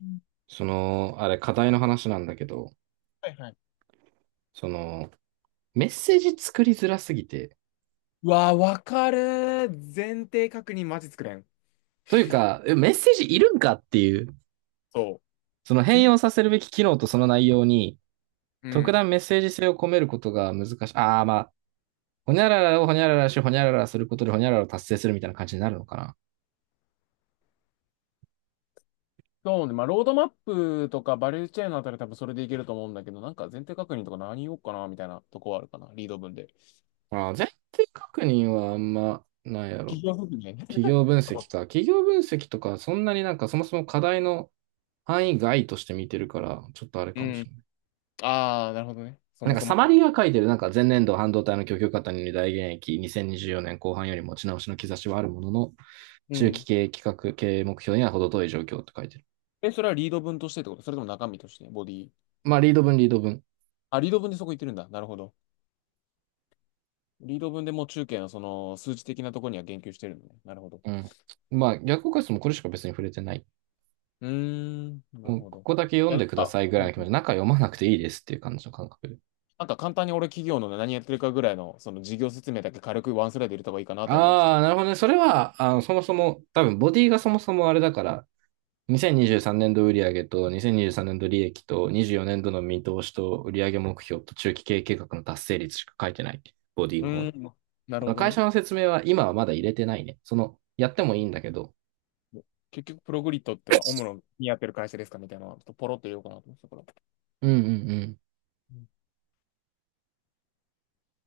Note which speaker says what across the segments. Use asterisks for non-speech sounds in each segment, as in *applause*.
Speaker 1: うん。
Speaker 2: その、あれ、課題の話なんだけど、
Speaker 1: はいはい。
Speaker 2: その、メッセージ作りづらすぎて、
Speaker 1: うわー、わかるー。前提確認マジ作れん。
Speaker 2: というか、メッセージいるんかっていう、
Speaker 1: そう。
Speaker 2: その変
Speaker 1: 前、
Speaker 2: 容させるべき機能とその内容に、
Speaker 1: う
Speaker 2: 特
Speaker 1: ん。
Speaker 2: 段メッセージ性を込めることが難しい。ああ、まあ、ほにゃららをほにゃららし、ほにゃららすることでほにゃららを達成するみたいな感じになるのかな。
Speaker 1: そうね。まあ、ロードマップとかバリューチェーンのあたり多分それでいけると思うんだけど、なんか前提確認とか何言おうかなみたいなとこはあるかな。リード文で。
Speaker 2: ああ、前提確認はあんまないやろ。
Speaker 1: 企業説明ね。
Speaker 2: 企業分析か。企業分析とか、そんなになんかそもそも課題の範囲外として見てるから、ちょっとあれ
Speaker 1: う
Speaker 2: かもし
Speaker 1: ん。
Speaker 2: れない。
Speaker 1: ああ、なるほどね。そ
Speaker 2: なん
Speaker 1: も
Speaker 2: か
Speaker 1: そ
Speaker 2: サ
Speaker 1: も
Speaker 2: マ
Speaker 1: か。
Speaker 2: リーが書いてる、なんか前年度半導体の供給過多により大減益、2024年後半より持ち直しの兆しはあるものの、
Speaker 1: う
Speaker 2: 中
Speaker 1: ん。
Speaker 2: 期経営企画経営目標には程遠い状況って書いてる。
Speaker 1: え、それはリード文としてってこと、それとも中身としてボディ。
Speaker 2: まあ、リード文リード文。
Speaker 1: あ、リード文でそこ言ってるんだ。なるほど。リード文でもう中堅のその数値的なところには言及してるのね。なるほど。
Speaker 2: うん。まあ、逆効果室もうこれしか別に触れてない。
Speaker 1: うーん。なる
Speaker 2: もう
Speaker 1: ほ
Speaker 2: こ
Speaker 1: ど。
Speaker 2: こだけ
Speaker 1: い
Speaker 2: 読
Speaker 1: や、
Speaker 2: ん
Speaker 1: な
Speaker 2: で
Speaker 1: ん
Speaker 2: くだ
Speaker 1: か、
Speaker 2: さいぐ
Speaker 1: う
Speaker 2: らい
Speaker 1: ん、
Speaker 2: の気持ち、中読まなくていいですっていう感じの感覚で。
Speaker 1: なんか簡単に俺、企業のね、何やってるかぐらいの、その事業説明だけ軽くワンスライド入れた方がいいかなとは思ってた。
Speaker 2: ああ、なるほどね。それは、あの、そもそも、多分、ボディがそもそもあれだから、2023
Speaker 1: う
Speaker 2: 年度売上と2023年度利益と24年度の見通しと売上目標と中期経営計画の達成率しか書いてない。ボディ
Speaker 1: ー
Speaker 2: の方に。
Speaker 1: ん、なる
Speaker 2: あ
Speaker 1: ほ
Speaker 2: の、
Speaker 1: ど
Speaker 2: 会
Speaker 1: ね。
Speaker 2: 社の説明は今はまだ入れてないね。その、やってもいいんだけど。
Speaker 1: 結局、プログリッドってか、主にやってる会社ですかみたいなのをちょっとポロッと言おうかなと思ってたから。
Speaker 2: うんうんう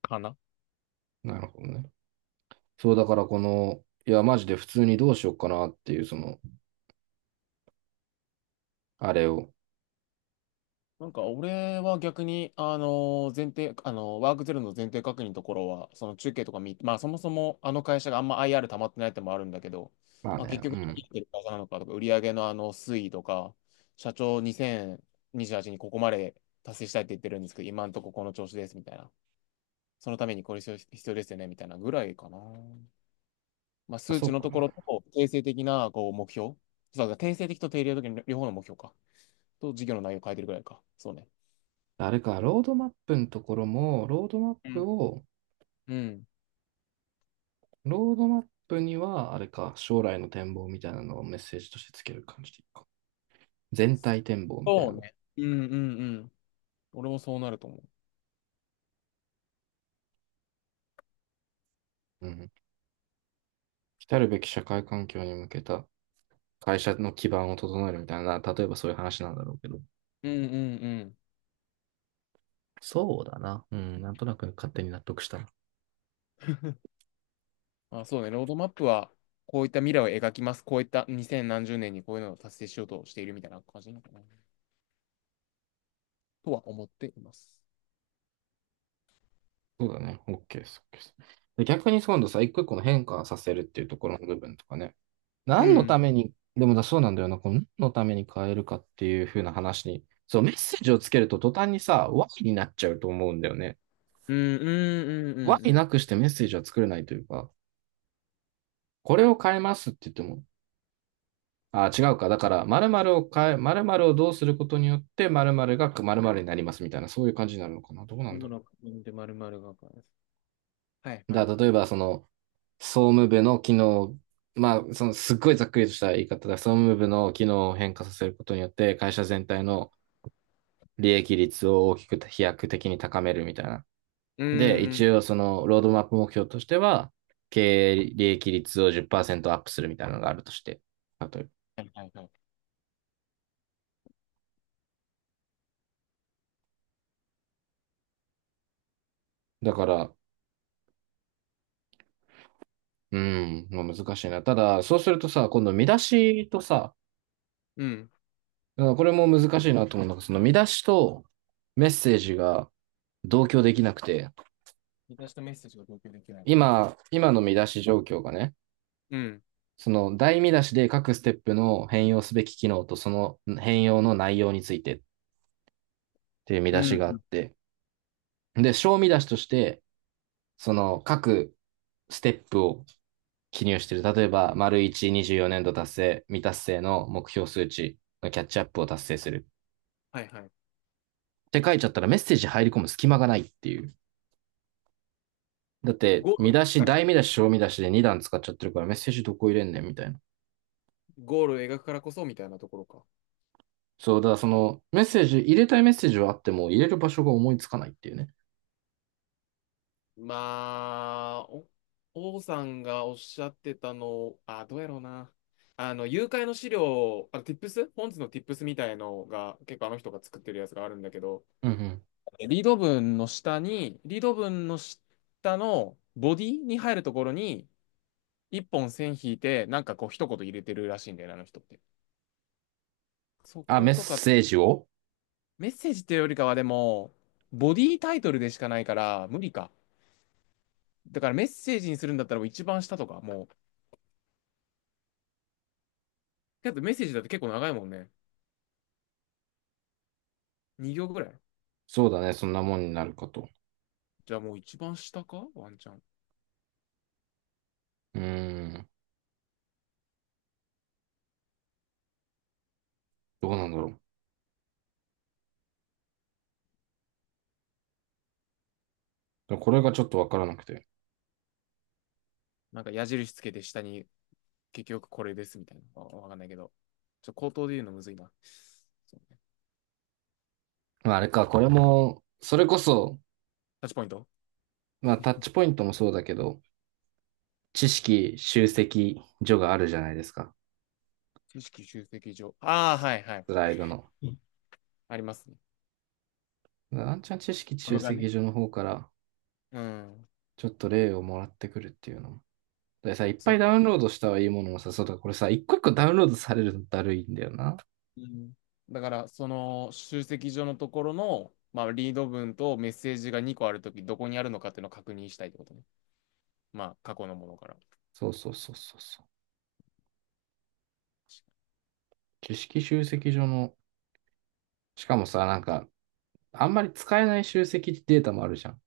Speaker 1: かな。
Speaker 2: ん。なるほどね。そう、だからこの、いや、マジで普通にどうしようかなっていう、その、あれを。
Speaker 1: なんか俺は逆に、前提、ワークゼロの前提確認のところは、その中継とか見、まあそもそもあの会社があんま IR 溜まってないってのもあるんだけど、
Speaker 2: まあ
Speaker 1: まあ
Speaker 2: ね、
Speaker 1: 結
Speaker 2: う
Speaker 1: 局何や
Speaker 2: ん。
Speaker 1: ってる会社なのかとか、売上のあの推移とか、社長2028にじゅうはちにここまで達成したいって言ってるんですけど、今んとここの調子ですみたいな。そのためにこれ必要ですよねみたいなぐらいかな。まあ
Speaker 2: あ、
Speaker 1: 数
Speaker 2: そっ
Speaker 1: 値のところ
Speaker 2: か。
Speaker 1: と、定性的なこう目標。そうだ、定性的と定量的の両方の目標か。と、事業の内容を変えてるぐらいか。そうね。
Speaker 2: あれか、ロードマップのところも、ロードマッ
Speaker 1: うん
Speaker 2: プを、
Speaker 1: うん。
Speaker 2: ロードマップには、あれか、将来の展望みたいなのをメッセージとしてつける感じでいいか。全体展望みたい
Speaker 1: そう
Speaker 2: な。
Speaker 1: ね。うんうんうん。俺もそうなると思う。
Speaker 2: うん。来たるべき社会環境に向けた会社の基盤を整えるみたいな、例えばそういう話なんだろうけど。
Speaker 1: うんうんうん。
Speaker 2: そうだな。うん、なんとなく勝手に納得した。
Speaker 1: *laughs* まあそうね、ロードマップは、こういった未来を描きます。こういった2 0何十年にこういうのを達成しようとしているみたいな感じなのかな。とは思っています。
Speaker 2: そうだね。OK です。OK です。で逆に今度さ、一個一個の変化させるっていうところの部分とかね。
Speaker 1: う
Speaker 2: 何のた
Speaker 1: ん。
Speaker 2: めに、でもだそうなんだよな。この何のために変えるかっていう風な話に、そう、メッセージをつけると途端にさ、ワイになっちゃうと思うんだよね。
Speaker 1: うんうんうんうん
Speaker 2: Y
Speaker 1: う
Speaker 2: な
Speaker 1: ん。
Speaker 2: くしてメッセージは作れないというか、これを変えますって言っても、あ、違うか。だから、〇〇を変え、〇〇をどうすることによって、〇〇が〇〇になりますみたいな、そういう感じになるのかな。どうなん
Speaker 1: ロ
Speaker 2: だ
Speaker 1: ム
Speaker 2: ろ
Speaker 1: ロ君で丸々がかです。はい
Speaker 2: う。
Speaker 1: は
Speaker 2: だ
Speaker 1: い
Speaker 2: から
Speaker 1: は
Speaker 2: 例え
Speaker 1: い。
Speaker 2: ば、その、総務部の機能、まあ、その、すっごいざっくりとした言い方で、総務部の機能を変化させることによって、会社全体の利益率を大きく飛躍的に高めるみたいな。
Speaker 1: うん
Speaker 2: で、
Speaker 1: う
Speaker 2: 一
Speaker 1: ん。
Speaker 2: 応、その、ロードマップ目標としては、経営利益率を10%アップするみたいなのがあるとして、例えば。
Speaker 1: はいはいはい。
Speaker 2: だから、うん、まあ、難しいな。ただ、そうするとさ、今度見出しとさ、
Speaker 1: うん。
Speaker 2: これも難しいなと思うのがその見出しとメッセージが同居できなくて、
Speaker 1: 私とメッセージが同居できない。
Speaker 2: 今の見出し状況がね、
Speaker 1: うん。
Speaker 2: その大見出しで各ステップの変容すべき機能とその変容の内容についてっていう見
Speaker 1: う
Speaker 2: 出
Speaker 1: ん
Speaker 2: しがあ
Speaker 1: う
Speaker 2: っ
Speaker 1: ん。
Speaker 2: て、で、小見出しとして、その各ステップを記入してる。例えば、丸1、24年度達成、未達成の目標数値のキャッチアップを達成する。
Speaker 1: はいはい。
Speaker 2: って書いちゃったらメッセージ入り込む隙間がないっていう。だって、
Speaker 1: ゴール
Speaker 2: 見出
Speaker 1: を描く
Speaker 2: し、
Speaker 1: から、
Speaker 2: 大見出し、小見出しで2段使っちゃってるからメッセージどこ入れんねんみたいな。
Speaker 1: ゴールを描くからこそみたいなところか。
Speaker 2: そう、だからそのメッセージ、入れたいメッセージはあっても入れる場所が思いつかないっていうね。
Speaker 1: まあ、お、王さんがおっしゃってたの、あ、どうやろうな。あの、誘拐の資料、あの、ティップス、本日のティップスみたいのが、結構あの人が作ってるやつがあるんだけど、
Speaker 2: うんうん。
Speaker 1: リード文の下に、リード文の下のボディに入るところに、一本線引いて、なんかこう一言入れてるらしいんだよね、あの人って。そ
Speaker 2: あ、
Speaker 1: こ
Speaker 2: メッ
Speaker 1: とか、
Speaker 2: セージを、
Speaker 1: メッセージっていうよりかはでも、ボディタイトルでしかないから、無理か。だからメッセージにするんだったらもう一番下とか、もう、けどメッセージだって結構長いもんね。2行ぐらい。
Speaker 2: そうだね、そんなもんになるかと。
Speaker 1: じゃあもう一番下かワンチャン。
Speaker 2: うーん、どうなんだろう。これがちょっとわからなくて。
Speaker 1: なんか矢印つけて下に結局これですみたいな。わ、わかんないけど。ちょっと口頭で言うのむずいな。そうね、
Speaker 2: まあ、あれか、これも、それこそ、
Speaker 1: タッチポイント、
Speaker 2: まあ、タッチポイントもそうだけど、知識集積所があるじゃないですか。
Speaker 1: 知識集積上。ああ、はいはい。
Speaker 2: スライドの。
Speaker 1: うん、ありますね。
Speaker 2: あんちゃん知識
Speaker 1: こ
Speaker 2: 集
Speaker 1: れが
Speaker 2: 積
Speaker 1: ね。
Speaker 2: 所の方から
Speaker 1: うん。
Speaker 2: ちょっと例をもらってくるっていうのも。でさ、いっ
Speaker 1: そ
Speaker 2: ぱい
Speaker 1: の、
Speaker 2: ダウンロードしたはいいものをさ、そうだ、これさ、一個一個ダウンロードされるのだるいんだよな。
Speaker 1: うん、だから、その集積所のところの、まあ、リード文とメッセージが2個あるとき、どこにあるのかっていうのを確認したいってことね。まあ、過去のものから。
Speaker 2: そうそうそうそうそう。知識集積所の、しかもさ、なんか、あんまり使えない集積データもあるじゃん。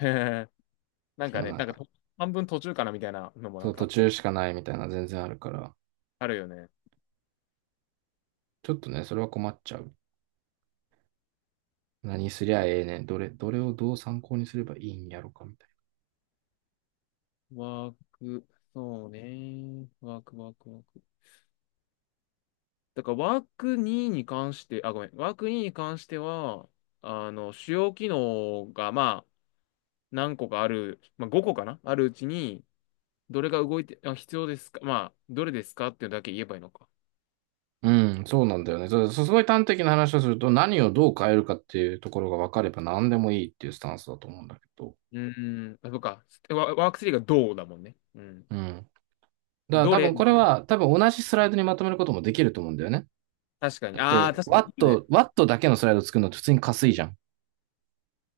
Speaker 1: へへ *laughs* なん
Speaker 2: そ
Speaker 1: か
Speaker 2: の
Speaker 1: ね、
Speaker 2: なん
Speaker 1: なん
Speaker 2: か、
Speaker 1: か半分途中かなみたいなのもな
Speaker 2: そ
Speaker 1: ん
Speaker 2: う、
Speaker 1: か
Speaker 2: 途
Speaker 1: あった
Speaker 2: 中
Speaker 1: り、
Speaker 2: しかないみたいな全然あるから、
Speaker 1: あるよね。
Speaker 2: ちょっとね、それは困っちゃう。何すりゃええねん。どれをどう参考にすればいいんやろかみたいな。
Speaker 1: ワーク、そうね。ワーク。だからワーク2に関して、あ、ごめん。ワーク2に関しては、あの、主要機能が、まあ、何個かある、まあ、5個かなあるうちに、どれが動いて、あ、必要ですか、まあ、どれですかっていうだけ言えばいいのか。
Speaker 2: うん、そうなんだよね。そう、そうすごい端的な話をすると、何をどう変えるかっていうところが分かれば何でもいいっていうスタンスだと思うんだけど、
Speaker 1: うん、あ、そうか。ワ、ワーク3がどうだもんね。うん。
Speaker 2: うん。だから
Speaker 1: ど
Speaker 2: 多
Speaker 1: れ、
Speaker 2: 分これは、多分同じスライドにまとめることもできると思うんだよね。
Speaker 1: 確かに。
Speaker 2: だっ
Speaker 1: ああ、
Speaker 2: て、
Speaker 1: 確か
Speaker 2: ワッ
Speaker 1: に。
Speaker 2: ト、ワットだけのスライド作るのって普通にかすいじゃん。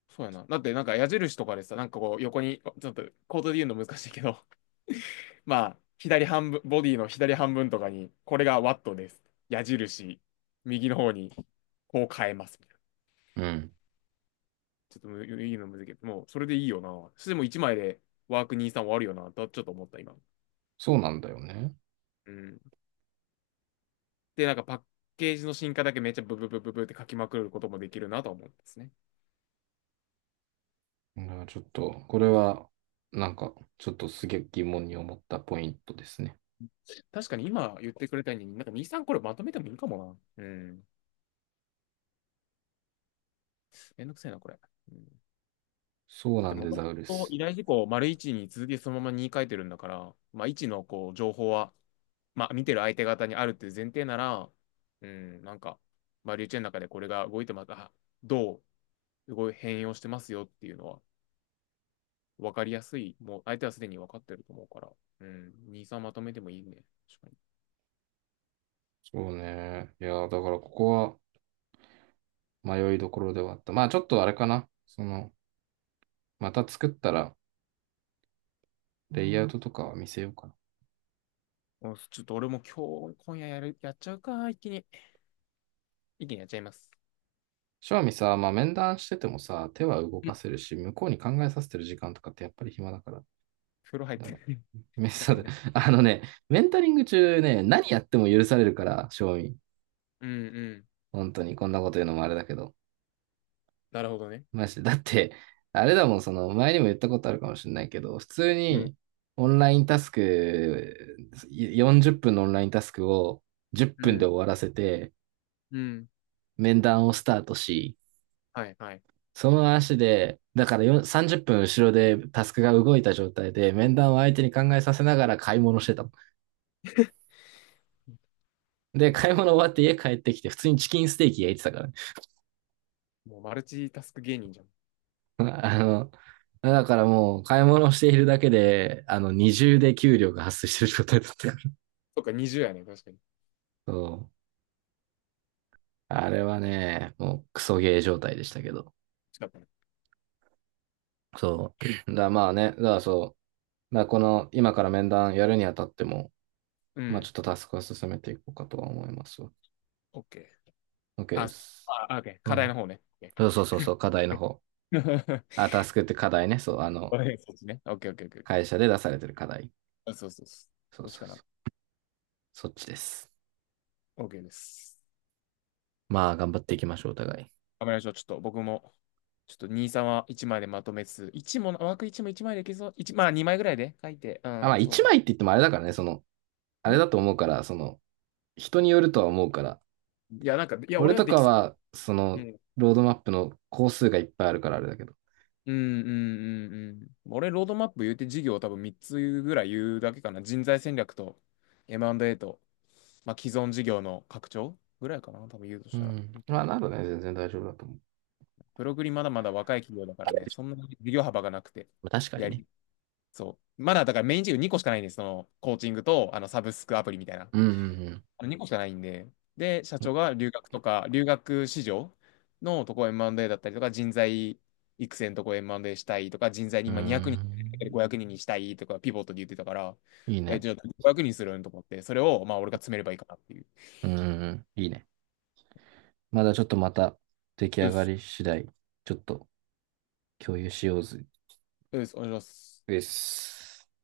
Speaker 1: そうやな。だってなんか矢印とかでさ、なんかこう横に、ちょっとコードで言うの難しいけど、*laughs* まあ、左半分、ボディの左半分とかに、これがワットです。矢印、右の方に、こう変えます、みたいな。
Speaker 2: うん。
Speaker 1: ちょっとむ、言うの難しいけど、もうそれでいいよな。そしてもう1枚でワークにじゅうさん終わるよな、とちょっと思った、今。
Speaker 2: そうなんだよね。
Speaker 1: うん。で、なんかパッケージの進化だけめっちゃブブブブブって書きまくることもできるなと思うんですね。
Speaker 2: だからちょっと、これは、なんか、ちょっとすげえ疑問に思ったポイントですね。
Speaker 1: 確かに今言ってくれたように、なんかにさんこれまとめてもいいかもな。うん。めんどくせえな、これ。うん。
Speaker 2: そう
Speaker 1: だっ
Speaker 2: な
Speaker 1: て
Speaker 2: ん
Speaker 1: も
Speaker 2: で
Speaker 1: と
Speaker 2: ザ
Speaker 1: も
Speaker 2: ウル
Speaker 1: と
Speaker 2: ス。
Speaker 1: 依頼事項を丸1に続きそのままに書いてるんだから、まあ1のこう情報は、まあ見てる相手方にあるっていう前提なら、うん、なんか、丸1の中でこれが動いてまた、どう動い変容してますよっていうのは分かりやすい。もう相手はすでに分かってると思うから、うん、2、3まとめてもいいね。確かに。
Speaker 2: そうね。いやー、だからここは迷いどころではあった。まあちょっとあれかな。その、また作ったら、レイアウトとかは見せようかな。
Speaker 1: お、ちょっと俺も今日、今夜やる、やっちゃうか、一気に。一気にやっちゃいます。
Speaker 2: 正味さ、まあ、面談しててもさ、手は動
Speaker 1: うん、
Speaker 2: かせるし、向こうに考えさせてる時間とかってやっぱり暇だから。
Speaker 1: 風呂入っ
Speaker 2: だ
Speaker 1: て。*laughs*
Speaker 2: よ
Speaker 1: 風
Speaker 2: め
Speaker 1: 呂
Speaker 2: そ
Speaker 1: 入り
Speaker 2: うだ
Speaker 1: な。
Speaker 2: *laughs* あのね、メンタリング中ね、何やっても許されるから、正味。
Speaker 1: うんうん。
Speaker 2: 本当に、こんなこと言うのもあれだけど。
Speaker 1: なるほどね。
Speaker 2: マジで。だって、あれだもん、その、前にも言ったことあるかもしれないけど、普通
Speaker 1: うん
Speaker 2: に、オンラインタスク、40分のオンラインタスクを10
Speaker 1: う
Speaker 2: 分で
Speaker 1: ん
Speaker 2: 終わらせて、
Speaker 1: うん。
Speaker 2: 面談をスタートし、
Speaker 1: はいはい。
Speaker 2: その足で、だからよ30分後ろでタスクが動いた状態で、面談を相手に考えさせながら買い物してたもん。で、買い
Speaker 1: も
Speaker 2: 物終わって家帰ってきて、普通にチキンステーキ焼いてたからね。
Speaker 1: う、もうマルチタスク芸人じゃん。
Speaker 2: *laughs* あの、だからもう買い物をしているだけで、あの、二重で給料が発生してる状態だったから。
Speaker 1: そっか、20やね。確かに。
Speaker 2: *laughs* そう。あれはね、もうクソゲー状態でしたけど。
Speaker 1: 近ったね。
Speaker 2: そう。だからまあね、だからそう。だからこの、今から面談やるにあたっても、
Speaker 1: う
Speaker 2: まあち
Speaker 1: ん。
Speaker 2: ょっとタスクは進めていこうかとは思いますわ。
Speaker 1: OK。
Speaker 2: OK
Speaker 1: あ、
Speaker 2: で
Speaker 1: す、
Speaker 2: す。
Speaker 1: あ、あ OK。
Speaker 2: そ
Speaker 1: 課
Speaker 2: う
Speaker 1: 題の
Speaker 2: ね。
Speaker 1: 方ね。OK。
Speaker 2: そうそうそうそう、課題の方。あ、
Speaker 1: *laughs*
Speaker 2: タスクって課題ね。そう、あの、
Speaker 1: OK そっちね。OK、OK、OK、OK。
Speaker 2: 会社で出されてる課題。
Speaker 1: あそうそうそ
Speaker 2: そ
Speaker 1: う。
Speaker 2: う
Speaker 1: どっち
Speaker 2: そう
Speaker 1: かな。
Speaker 2: そう。そっちです。
Speaker 1: OK です。
Speaker 2: まあ、頑張っていきましょう、お互い。
Speaker 1: 頑張りましょう。ちょっと僕も、ちょっとにさんは1枚でまとめつつ、1も、枠1も1枚でいけそう。1、まあ2枚ぐらいで書いて。う
Speaker 2: あ、まあ、
Speaker 1: ん、そう
Speaker 2: 一
Speaker 1: ね。
Speaker 2: 枚って言ってもあれだからね、その、あ
Speaker 1: う
Speaker 2: れ
Speaker 1: ん、
Speaker 2: だと思うから、その、人によるとは思うから。
Speaker 1: いや、なんか、いや、
Speaker 2: 俺
Speaker 1: 俺は
Speaker 2: と
Speaker 1: で
Speaker 2: か
Speaker 1: きそ
Speaker 2: は、そ
Speaker 1: う。う
Speaker 2: の、
Speaker 1: ん。
Speaker 2: ロードマップの工数がいっぱいあるからあれだけど。
Speaker 1: うんうんうんうん。俺、ロードマップ言うて事業多分3つぐらい言うだけかな。人材戦略と M&A と、まあ、既存事業の拡張ぐらいかな。多分言うと
Speaker 2: う
Speaker 1: したら。
Speaker 2: ん。まあ、なるね、全然大丈夫だと思う。
Speaker 1: プログリまだまだ若い企業だからね、そんなに事業幅がなくて、
Speaker 2: まあ確かに
Speaker 1: や
Speaker 2: ね。
Speaker 1: り、そう。まだだからメイン事業2個しかないんです。その、コーチングと、あの、サブスクアプリみたいな。
Speaker 2: うんうん
Speaker 1: 2個しかないんで、で、社
Speaker 2: う
Speaker 1: 長
Speaker 2: ん。
Speaker 1: が留学とか、留学市場のとこ M&A だったりとか、人材育成のとこ M&A したいとか、人材に
Speaker 2: う
Speaker 1: 今200人いん
Speaker 2: ん。
Speaker 1: 500人にんにしたいとか、ピボットで言ってたから、
Speaker 2: いい
Speaker 1: え、
Speaker 2: ね。
Speaker 1: じゃあ500人するんと思って、それをまあ俺が詰めればいいかなっていう。
Speaker 2: うんうんうん。いいね。まだちょっとまた出来上
Speaker 1: よ
Speaker 2: が
Speaker 1: し、
Speaker 2: り次第、ちょっと共有しようぜ。
Speaker 1: よし、お願いします。
Speaker 2: です。